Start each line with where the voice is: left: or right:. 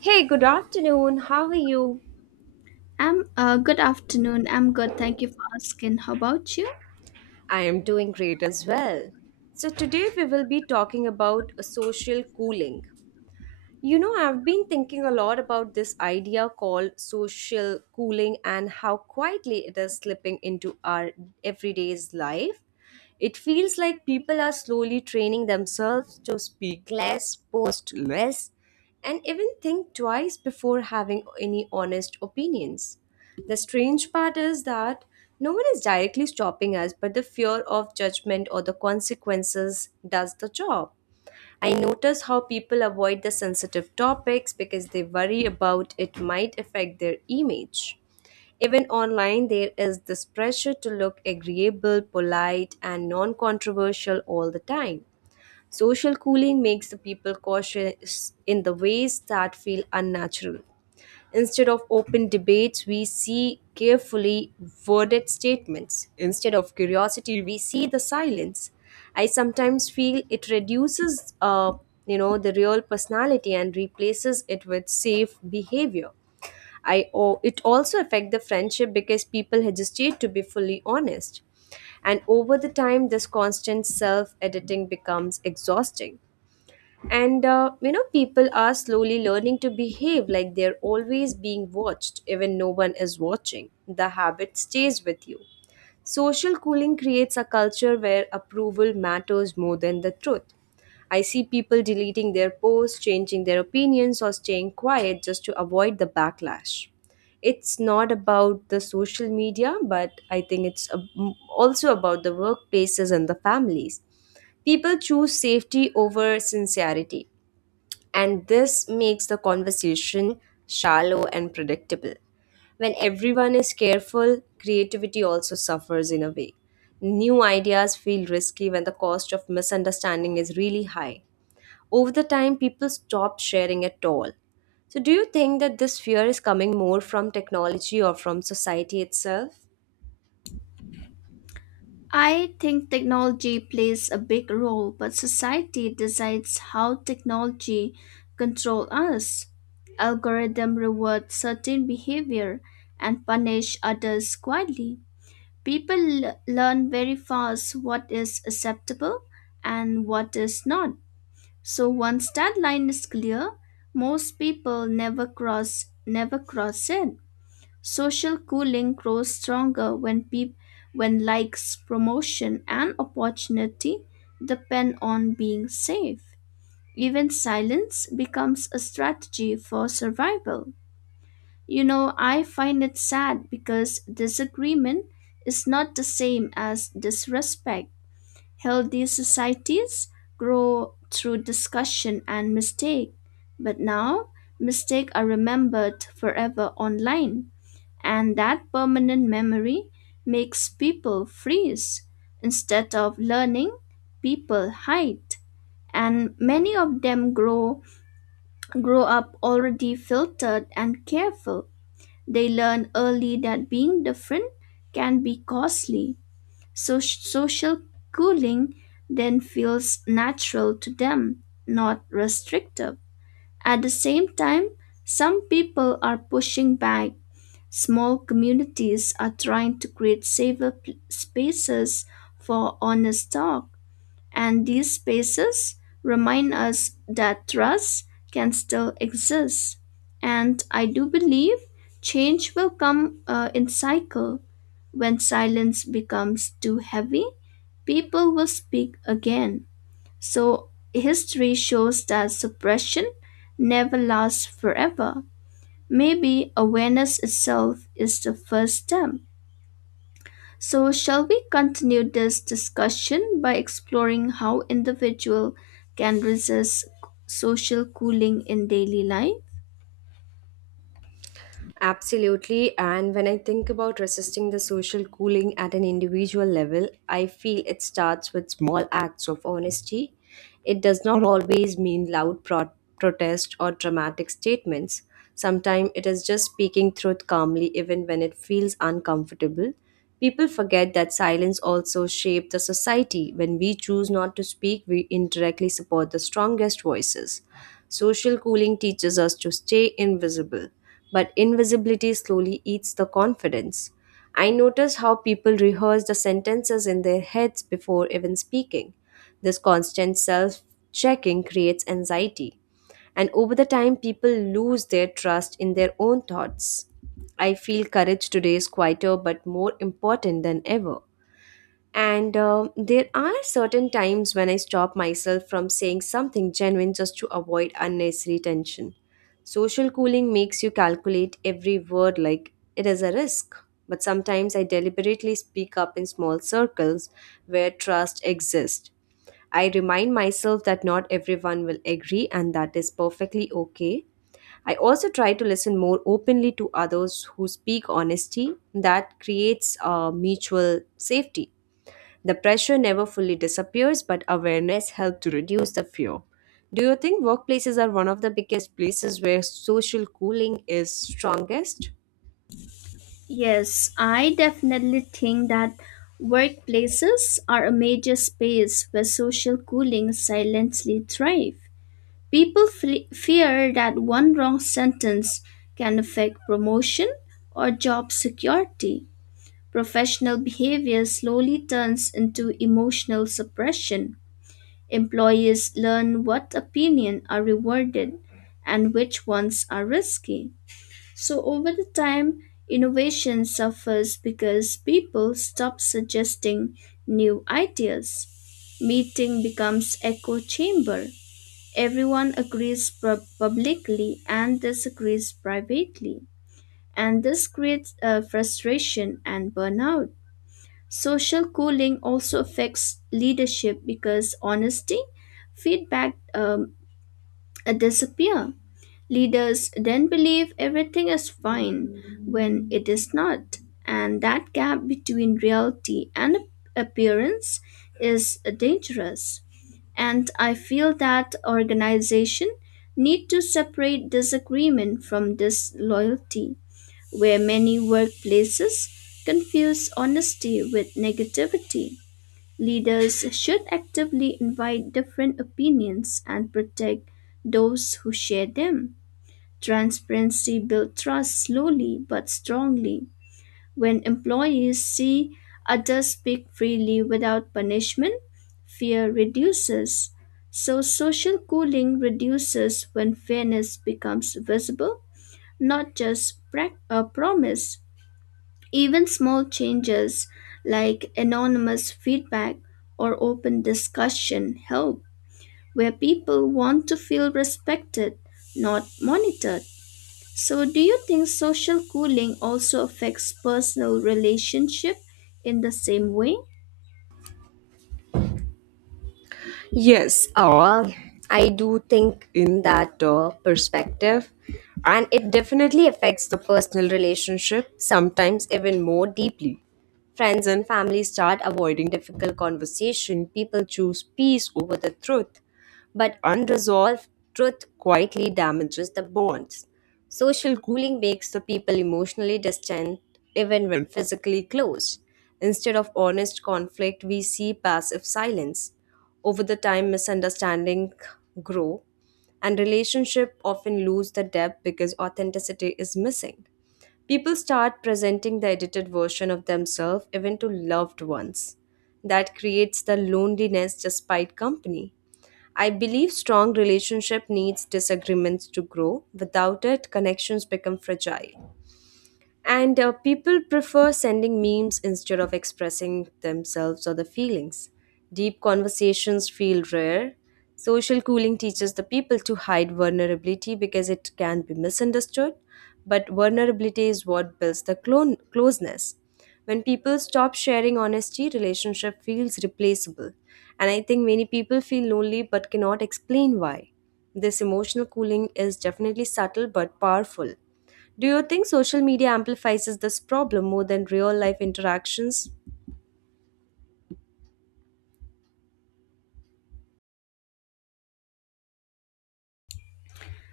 right: Hey, good afternoon. How are you?
left: I'm Good afternoon. I'm good. Thank you for asking. How about you?
right: I am doing great as well. So, today we will be talking about a social cooling. You know, I've been thinking a lot about this idea called social cooling and how quietly it is slipping into our everyday's life. It feels like people are slowly training themselves to speak less, post less, and even think twice before having any honest opinions. The strange part is that no one is directly stopping us, but the fear of judgment or the consequences does the job. I notice how people avoid the sensitive topics because they worry about it might affect their image. Even online, there is this pressure to look agreeable, polite, and non controversial all the time. Social cooling makes the people cautious in the ways that feel unnatural. Instead of open debates, we see carefully worded statements. Instead of curiosity, we see the silence. I sometimes feel it reduces, the real personality and replaces it with safe behavior. It also affect the friendship because people hesitate to be fully honest. And over the time, this constant self editing becomes exhausting. People are slowly learning to behave like they're always being watched, even no one is watching. The habit stays with you. Social cooling creates a culture where approval matters more than the truth. I see people deleting their posts, changing their opinions, or staying quiet just to avoid the backlash. It's not about the social media, but I think also about the workplaces and the families. People choose safety over sincerity, and this makes the conversation shallow and predictable. When everyone is careful, creativity also suffers in a way. New ideas feel risky when the cost of misunderstanding is really high. Over the time, people stop sharing at all. So, do you think that this fear is coming more from technology or from society itself?
left: I think technology plays a big role, but society decides how technology control us. Algorithm reward certain behavior and punish others quietly. People learn very fast what is acceptable and what is not. So once that line is clear, most people never cross it. Social cooling grows stronger when when likes, promotion, and opportunity depend on being safe. Even silence becomes a strategy for survival. You know, I find it sad because disagreement is not the same as disrespect. Healthy societies grow through discussion and mistake, but now mistakes are remembered forever online. And that permanent memory makes people freeze. Instead of learning, people hide. And many of them grow up already filtered and careful. They learn early that being different can be costly. So social cooling then feels natural to them, not restrictive. At the same time, some people are pushing back. Small communities are trying to create safer spaces for honest talk, and these spaces remind us that trust can still exist. And I do believe change will come in cycle. When silence becomes too heavy, people will speak again. So history shows that suppression never lasts forever. Maybe awareness itself is the first step. So, shall we continue this discussion by exploring how individual can resist social cooling in daily life?
right: Absolutely. And when I think about resisting the social cooling at an individual level, I feel it starts with small acts of honesty. It does not always mean protest or dramatic statements. Sometimes it is just speaking truth calmly, even when it feels uncomfortable. People forget that silence also shapes the society. When we choose not to speak, we indirectly support the strongest voices. Social cooling teaches us to stay invisible but invisibility slowly eats the confidence. I notice how people rehearse the sentences in their heads before even speaking. This constant self checking creates anxiety, and over the time, people lose their trust in their own thoughts. I feel courage today is quieter but more important than ever. And there are certain times when I stop myself from saying something genuine just to avoid unnecessary tension. Social cooling makes you calculate every word like it is a risk. But sometimes I deliberately speak up in small circles where trust exists. I remind myself that not everyone will agree and that is perfectly okay. I also try to listen more openly to others who speak honesty that creates a mutual safety. The pressure never fully disappears, but awareness helps to reduce the fear. Do you think workplaces are one of the biggest places where social cooling is strongest?
left: Yes, I definitely think that workplaces are a major space where social cooling silently thrive. People fear that one wrong sentence can affect promotion or job security. Professional behavior slowly turns into emotional suppression. Employees learn what opinions are rewarded and which ones are risky. So, over the time, innovation suffers because people stop suggesting new ideas. Meeting becomes echo chamber. Everyone agrees publicly and disagrees privately, and this creates frustration and burnout. Social cooling also affects leadership because honesty, feedback disappear. Leaders then believe everything is fine when it is not, and that gap between reality and appearance is dangerous. And I feel that organization need to separate disagreement from disloyalty, where many workplaces confuse honesty with negativity. Leaders should actively invite different opinions and protect those who share them. Transparency builds trust slowly but strongly. When employees see others speak freely without punishment, fear reduces. So, social cooling reduces when fairness becomes visible, not just a promise. Even small changes like anonymous feedback or open discussion help, where people want to feel respected, not monitored. So, do you think social cooling also affects personal relationship in the same way?
right: Yes, I do think in that perspective, and it definitely affects the personal relationship, sometimes even more deeply. Friends and family start avoiding difficult conversation, people choose peace over the truth, but unresolved truth quietly damages the bonds. Social cooling makes the people emotionally distant even when physically close. Instead of honest conflict, we see passive silence. Over the time, misunderstanding grow and relationship often lose the depth because authenticity is missing. People start presenting the edited version of themselves even to loved ones. That creates the loneliness despite company. I believe strong relationship needs disagreements to grow. Without it, connections become fragile. And People prefer sending memes instead of expressing themselves or the feelings. Deep conversations feel rare. Social cooling teaches the people to hide vulnerability because it can be misunderstood, but vulnerability is what builds the closeness. When people stop sharing honesty, relationship feels replaceable. And I think many people feel lonely but cannot explain why. This emotional cooling is definitely subtle but powerful. Do you think social media amplifies this problem more than real life interactions?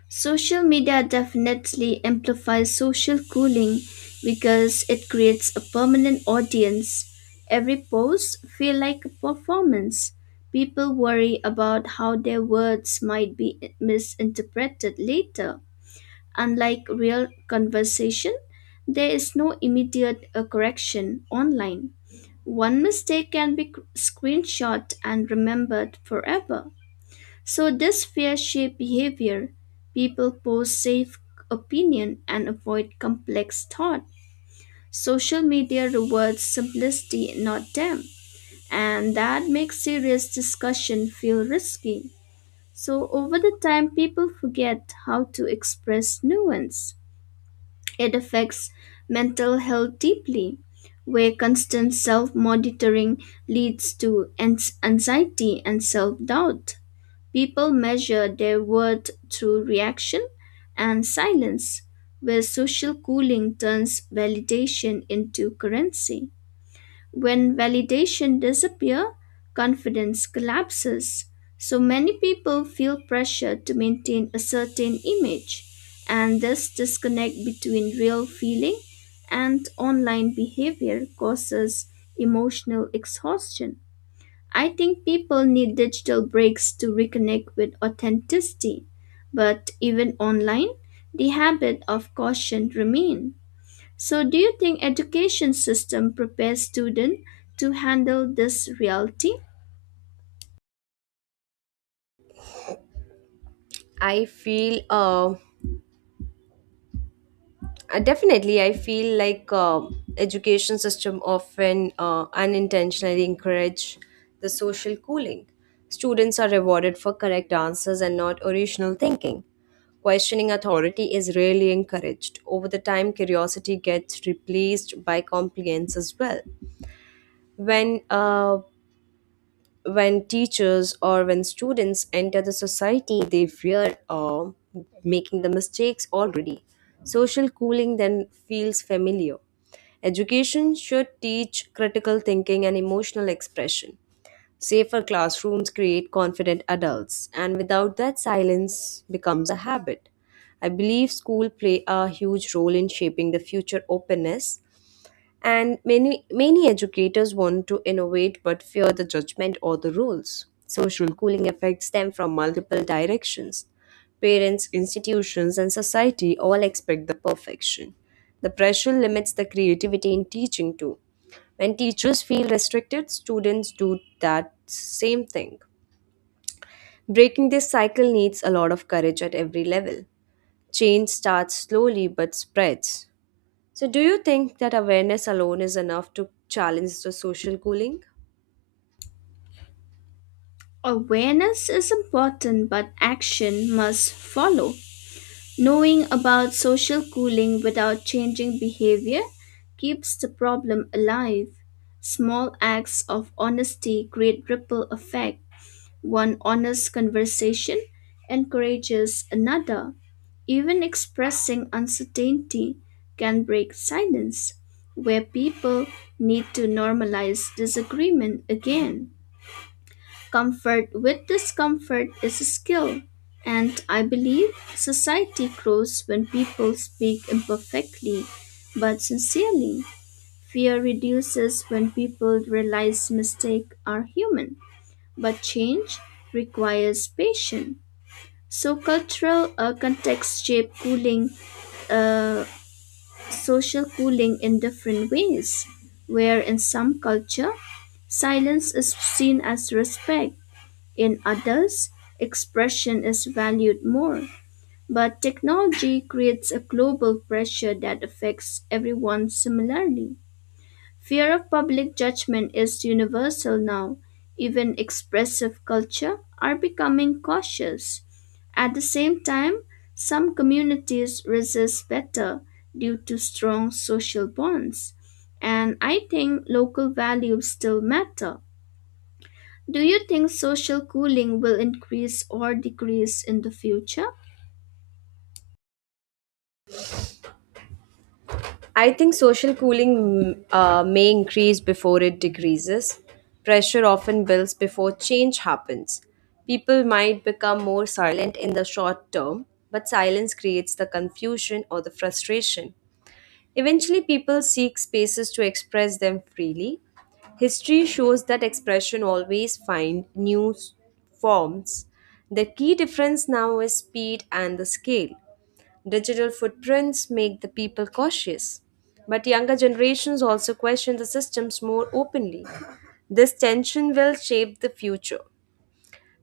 left: Social media definitely amplifies social cooling because it creates a permanent audience. Every post feel like a performance. People worry about how their words might be misinterpreted later. Unlike real conversation, there is no immediate correction online. One mistake can be screenshot and remembered forever. So this fear shaped behavior. People post safe opinion and avoid complex thought. Social media rewards simplicity, not depth, and that makes serious discussion feel risky. So over the time, people forget how to express nuance. It affects mental health deeply, where constant self-monitoring leads to anxiety and self-doubt. People measure their worth through reaction and silence, where social cooling turns validation into currency. When validation disappears, confidence collapses. So many people feel pressure to maintain a certain image, and this disconnect between real feeling and online behavior causes emotional exhaustion. I think people need digital breaks to reconnect with authenticity, but even online, the habit of caution remain. So do you think education system prepares students to handle this reality?
right: I feel Definitely. I feel like Education system often unintentionally encourage the social cooling. Students are rewarded for correct answers and not original thinking. Questioning authority is rarely encouraged. Over the time, curiosity gets replaced by compliance as well. When uh, when teachers or when students enter the society they fear making the mistakes already social cooling then feels familiar education should teach critical thinking and emotional expression safer classrooms create confident adults and without that silence becomes a habit I believe school play a huge role in shaping the future openness and many educators want to innovate but fear the judgment or the rules. Social cooling effects stem from multiple directions. Parents, institutions, and society all expect the perfection. The pressure limits the creativity in teaching too. When teachers feel restricted, students do that same thing. Breaking this cycle needs a lot of courage at every level. Change starts slowly but spreads. So, do you think that awareness alone is enough to challenge the social cooling?
left: Awareness is important, but action must follow. Knowing about social cooling without changing behavior keeps the problem alive. Small acts of honesty create ripple effect. One honest conversation encourages another. Even expressing uncertainty can break silence, where people need to normalize disagreement again. Comfort with discomfort is a skill, and I believe society grows when people speak imperfectly but sincerely. Fear reduces when people realize mistakes are human. But change requires patience. So cultural context shape cooling, uh, social cooling in different ways, where in some culture, silence is seen as respect. In others, expression is valued more. But technology creates a global pressure that affects everyone similarly. Fear of public judgment is universal now. Even expressive culture are becoming cautious. At the same time, some communities resist better due to strong social bonds. And I think local values still matter. Do you think social cooling will increase or decrease in the future?
right: I think social cooling may increase before it decreases. Pressure often builds before change happens. People might become more silent in the short term, but silence creates the confusion or the frustration. Eventually, people seek spaces to express them freely. History shows that expression always find forms. The key difference now is speed and the scale. Digital footprints make the people cautious, but younger generations also question the systems more openly. This tension will shape the future.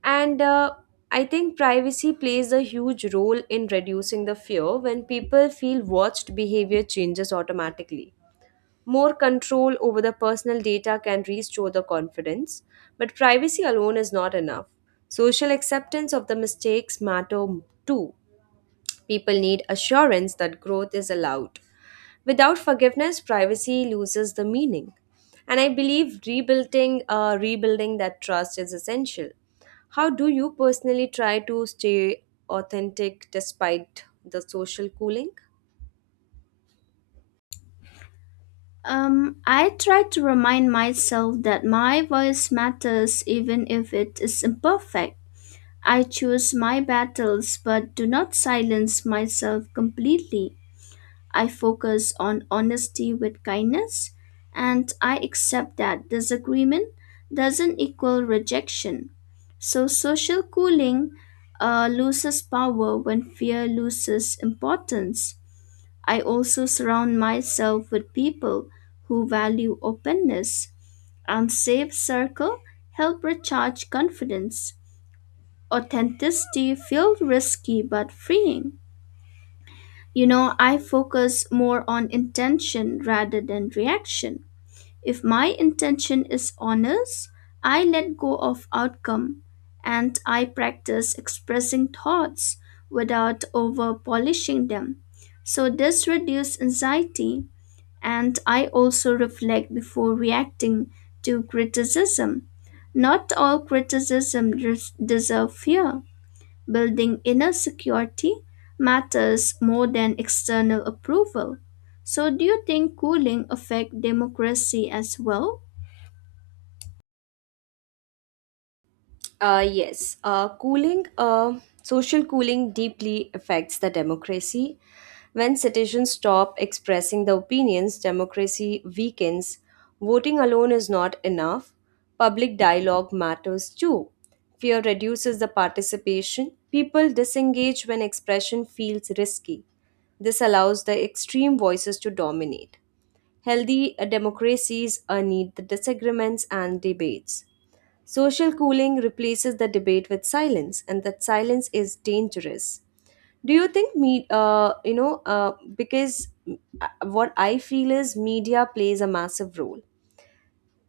right: And I think privacy plays a huge role in reducing the fear when people feel watched, behavior changes automatically. More control over the personal data can restore the confidence, but privacy alone is not enough. Social acceptance of the mistakes matter too. People need assurance that growth is allowed. Without forgiveness, privacy loses the meaning. And I believe rebuilding that trust is essential. How do you personally try to stay authentic despite the social cooling?
left: I try to remind myself that my voice matters even if it is imperfect. I choose my battles but do not silence myself completely. I focus on honesty with kindness and I accept that disagreement doesn't equal rejection. So, social cooling loses power when fear loses importance. I also surround myself with people who value openness, and safe circle help recharge confidence. Authenticity feels risky but freeing. You know, I focus more on intention rather than reaction. If my intention is honest, I let go of outcome and I practice expressing thoughts without over polishing them. So this reduces anxiety and I also reflect before reacting to criticism. Not all criticism deserve fear. Building inner security matters more than external approval. So, do you think cooling affect democracy as well?
right: Yes, social cooling deeply affects the democracy. When citizens stop expressing their opinions, democracy weakens. Voting alone is not enough. Public dialogue matters too. Fear reduces the participation. People disengage when expression feels risky. This allows the extreme voices to dominate. Healthy democracies need the disagreements and debates. Social cooling replaces the debate with silence, and that silence is dangerous. Do you think me? Because what I feel is media plays a massive role.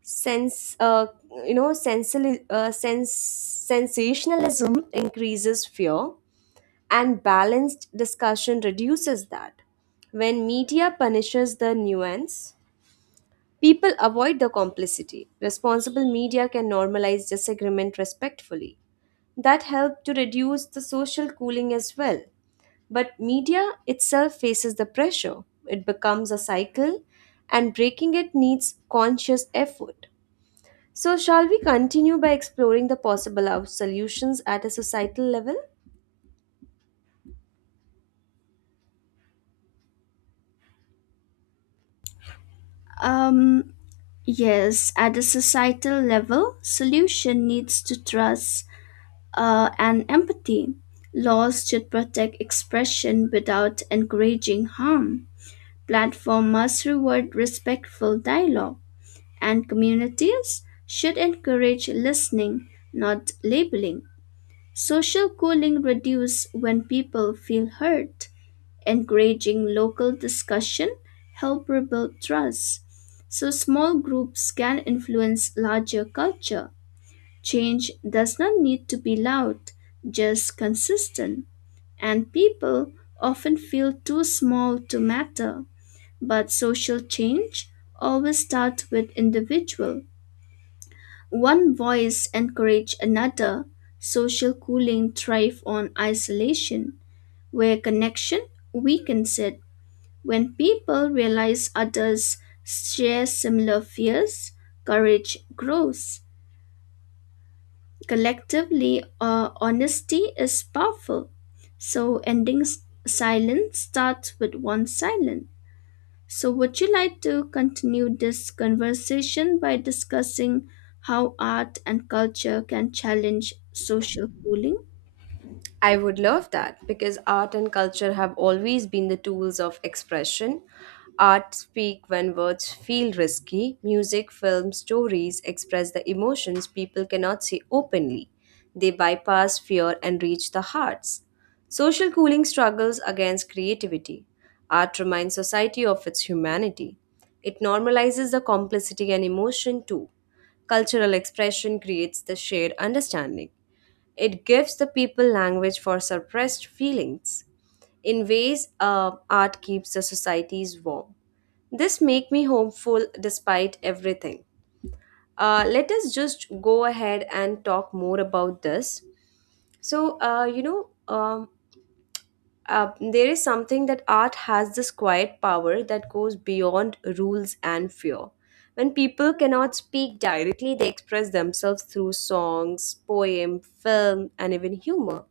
right: Sense, you know, sensi- sense, Sensationalism increases fear, and balanced discussion reduces that. When media punishes the nuance, people avoid the complicity. Responsible media can normalize disagreement respectfully that helped to reduce the social cooling as well. But media itself faces the pressure. It becomes a cycle, and breaking it needs conscious effort. So, shall we continue by exploring the possible solutions at a societal level?
left: Um, yes, at the societal level, solution needs to trust and empathy. Laws should protect expression without encouraging harm. Platform must reward respectful dialogue, and communities should encourage listening, not labeling. Social cooling reduces when people feel hurt. Encouraging local discussion help rebuild trust. So small groups can influence larger culture. Change does not need to be loud, just consistent. And people often feel too small to matter. But social change always starts with individual. One voice encouraged another. Social cooling thrives on isolation, where connection weakens it. When people realize others share similar fears, courage grows. Collectively, honesty is powerful. So, ending silence starts with one silence. So, would you like to continue this conversation by discussing how art and culture can challenge social cooling?
right: I would love that because art and culture have always been the tools of expression. Art speak when words feel risky. Music, film, stories express the emotions people cannot see openly. They bypass fear and reach the hearts. Social cooling struggles against creativity. Art reminds society of its humanity. It normalizes the complicity and emotion too. Cultural expression creates the shared understanding. It gives the people language for suppressed feelings in ways art keeps the societies warm. This make me hopeful despite everything. Let us just go ahead and talk more about this. So uh, you know, um, there is something that art has this quiet power that goes beyond rules and fear. When people cannot speak directly, they express themselves through songs, poem, film, and even humor.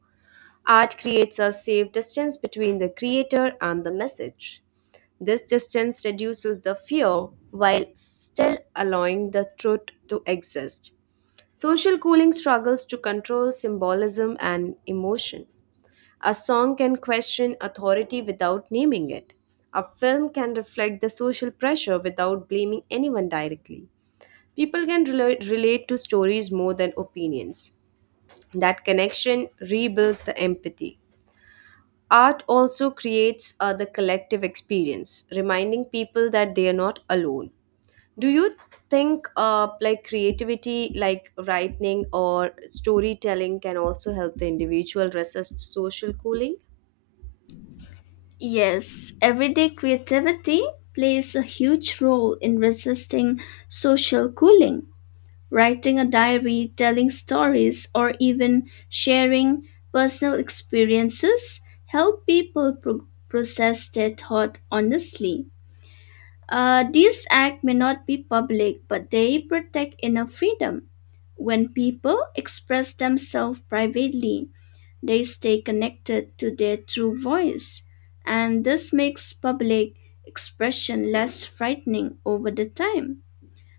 right: Art creates a safe distance between the creator and the message. This distance reduces the fear while still allowing the truth to exist. Social cooling struggles to control symbolism and emotion. A song can question authority without naming it. A film can reflect the social pressure without blaming anyone directly. People can relate to stories more than opinions. That connection rebuilds the empathy. Art also creates the collective experience, reminding people that they are not alone. Do you think like creativity, like writing or storytelling, can also help the individual resist social cooling?
left: Yes, everyday creativity plays a huge role in resisting social cooling. Writing a diary, telling stories, or even sharing personal experiences help people process their thought honestly. This act may not be public, but they protect inner freedom. When people express themselves privately, they stay connected to their true voice, and this makes public expression less frightening over the time.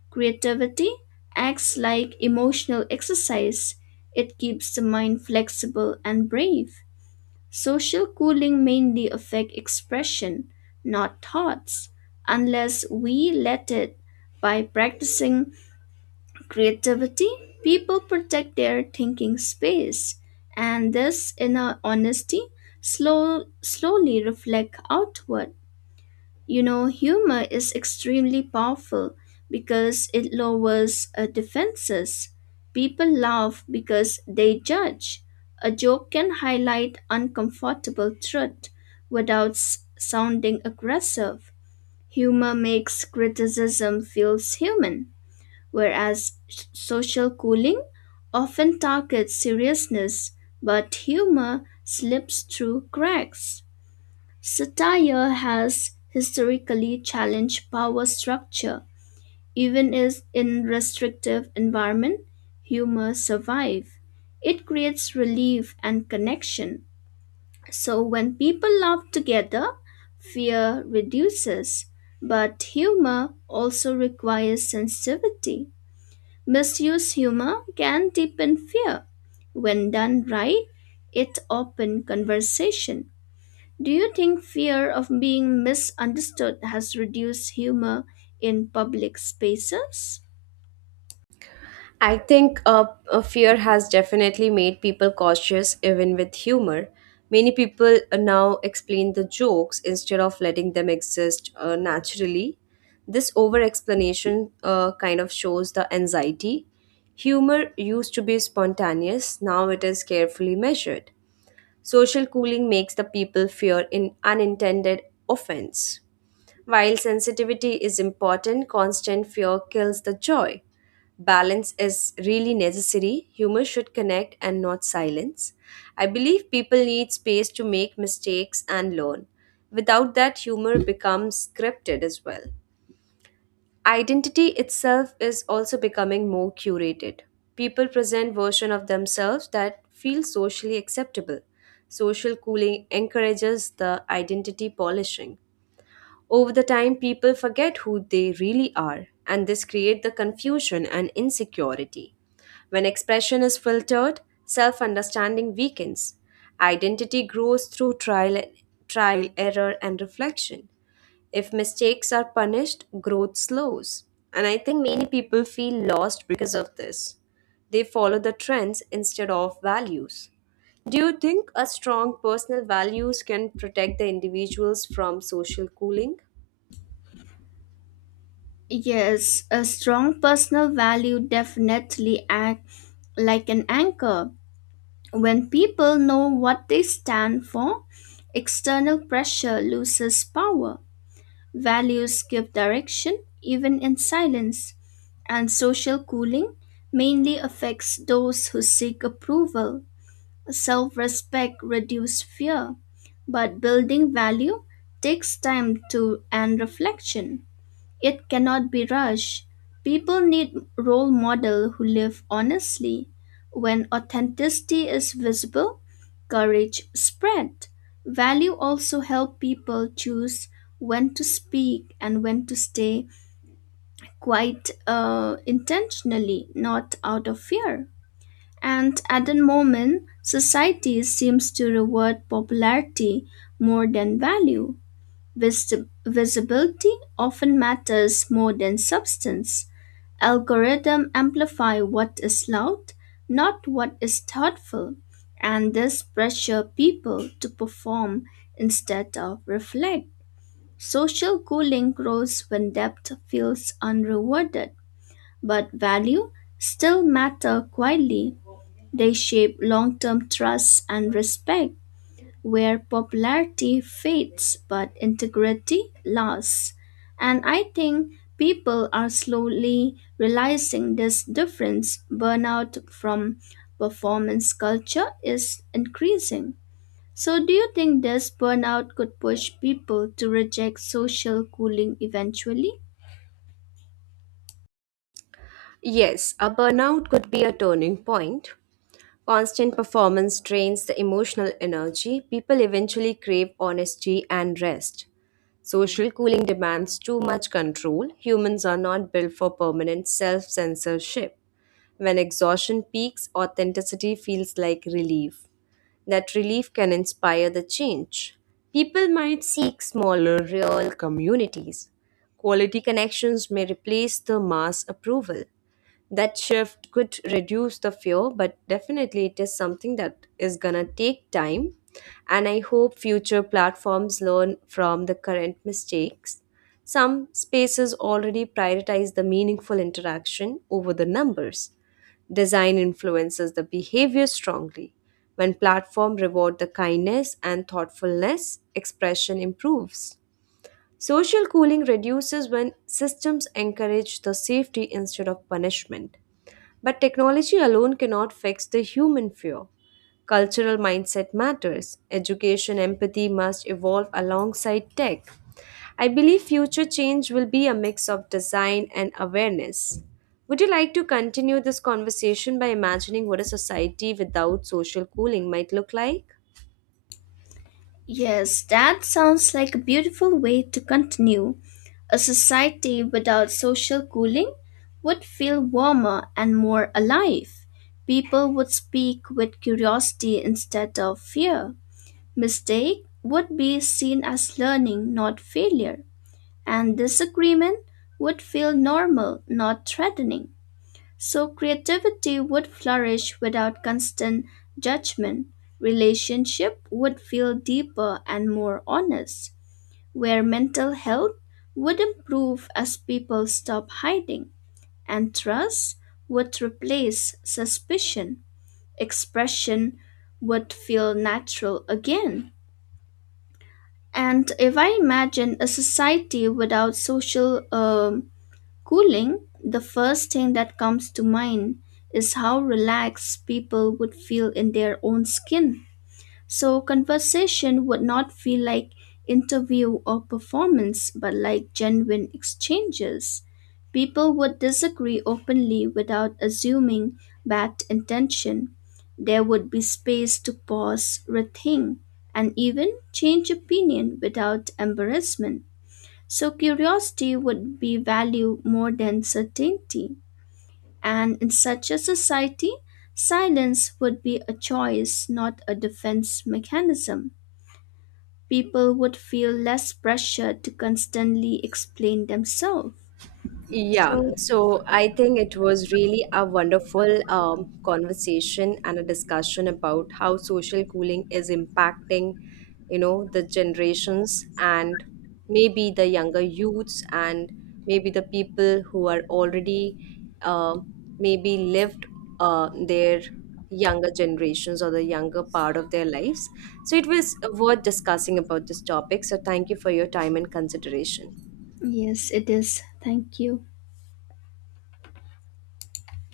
left: Creativity acts like emotional exercise. It keeps the mind flexible and brave. Social cooling mainly affect expression, not thoughts, unless we let it. By practicing creativity, people protect their thinking space, and this inner honesty slowly reflect outward. You know, humor is extremely powerful because it lowers defenses. People laugh because they judge. A joke can highlight uncomfortable truth without sounding aggressive. Humor makes criticism feels human, whereas social cooling often targets seriousness, but humor slips through cracks. Satire has historically challenged power structure. Even is in restrictive environment, humor survive. It creates relief and connection. So when people laugh together, fear reduces. But humor also requires sensitivity. Misuse humor can deepen fear. When done right, it opens conversation. Do you think fear of being misunderstood has reduced humor in public spaces?
right: I think Fear has definitely made people cautious, even with humor. Many people now explain the jokes instead of letting them exist naturally. This over explanation kind of shows the anxiety. Humor used to be spontaneous, now it is carefully measured. Social cooling makes the people fear in unintended offense. While sensitivity is important, constant fear kills the joy. Balance is really necessary. Humor should connect and not silence. I believe people need space to make mistakes and learn. Without that, humor becomes scripted as well. Identity itself is also becoming more curated. People present version of themselves that feel socially acceptable. Social cooling encourages the identity polishing. Over the time, people forget who they really are, and this creates the confusion and insecurity. When expression is filtered, self understanding weakens. Identity grows through error, and reflection. If mistakes are punished, growth slows. And I think many people feel lost because of this. They follow the trends instead of values. Do you think a strong personal values can protect the individuals from social cooling?
left: Yes, a strong personal value definitely acts like an anchor. When people know what they stand for, external pressure loses power. Values give direction even in silence, and social cooling mainly affects those who seek approval. Self respect reduces fear, but building value takes time to and reflection. It cannot be rushed. People need role model who live honestly. When authenticity is visible, courage spread. Value also help people choose when to speak and when to stay quite intentionally, not out of fear. And at the moment, society seems to reward popularity more than value. Vis- Visibility often matters more than substance. Algorithm amplify what is loud, not what is thoughtful, and this pressure people to perform instead of reflect. Social cooling grows when depth feels unrewarded, but value still matter quietly. They shape long term trust and respect, where popularity fades but integrity lasts. And I think people are slowly realizing this difference. Burnout from performance culture is increasing. So, do you think this burnout could push people to reject social cooling eventually?
right: Yes, a burnout could be a turning point. Constant performance drains the emotional energy. People eventually crave honesty and rest. Social cooling demands too much control. Humans are not built for permanent self censorship. When exhaustion peaks, authenticity feels like relief. That relief can inspire the change. People might seek smaller, real communities. Quality connections may replace the mass approval that shift could reduce the fear but definitely it is something that is going to take time and I hope future platforms learn from the current mistakes some spaces already prioritize the meaningful interaction over the numbers design influences the behavior strongly when platform reward the kindness and thoughtfulness expression improves social cooling reduces when systems encourage the safety instead of punishment but technology alone cannot fix the human fear. Cultural mindset matters. Education empathy must evolve alongside tech. I believe future change will be a mix of design and awareness. Would you like to continue this conversation by imagining what a society without social cooling might look like?
left: Yes, that sounds like a beautiful way to continue. A society without social cooling would feel warmer and more alive. People would speak with curiosity instead of fear. Mistake would be seen as learning, not failure. And disagreement would feel normal, not threatening. So creativity would flourish without constant judgment. Relationship would feel deeper and more honest, where mental health would improve as people stop hiding, and trust would replace suspicion. Expression would feel natural again. And if I imagine a society without social cooling, the first thing that comes to mind is how relaxed people would feel in their own skin. So, conversation would not feel like interview or performance, but like genuine exchanges. People would disagree openly without assuming bad intention. There would be space to pause, rethink, and even change opinion without embarrassment. So curiosity would be valued more than certainty. And in such a society, silence would be a choice, not a defense mechanism. People would feel less pressure to constantly explain themselves.
right: Yeah,
left: So,
right: so I think it was really a wonderful conversation and a discussion about how social cooling is impacting, you know, the generations and maybe the younger youths and maybe the people who are already uh, maybe lived their younger generations or the younger part of their lives. So it was worth discussing about this topic. So thank you for your time and consideration.
left: yes, it is. Thank you.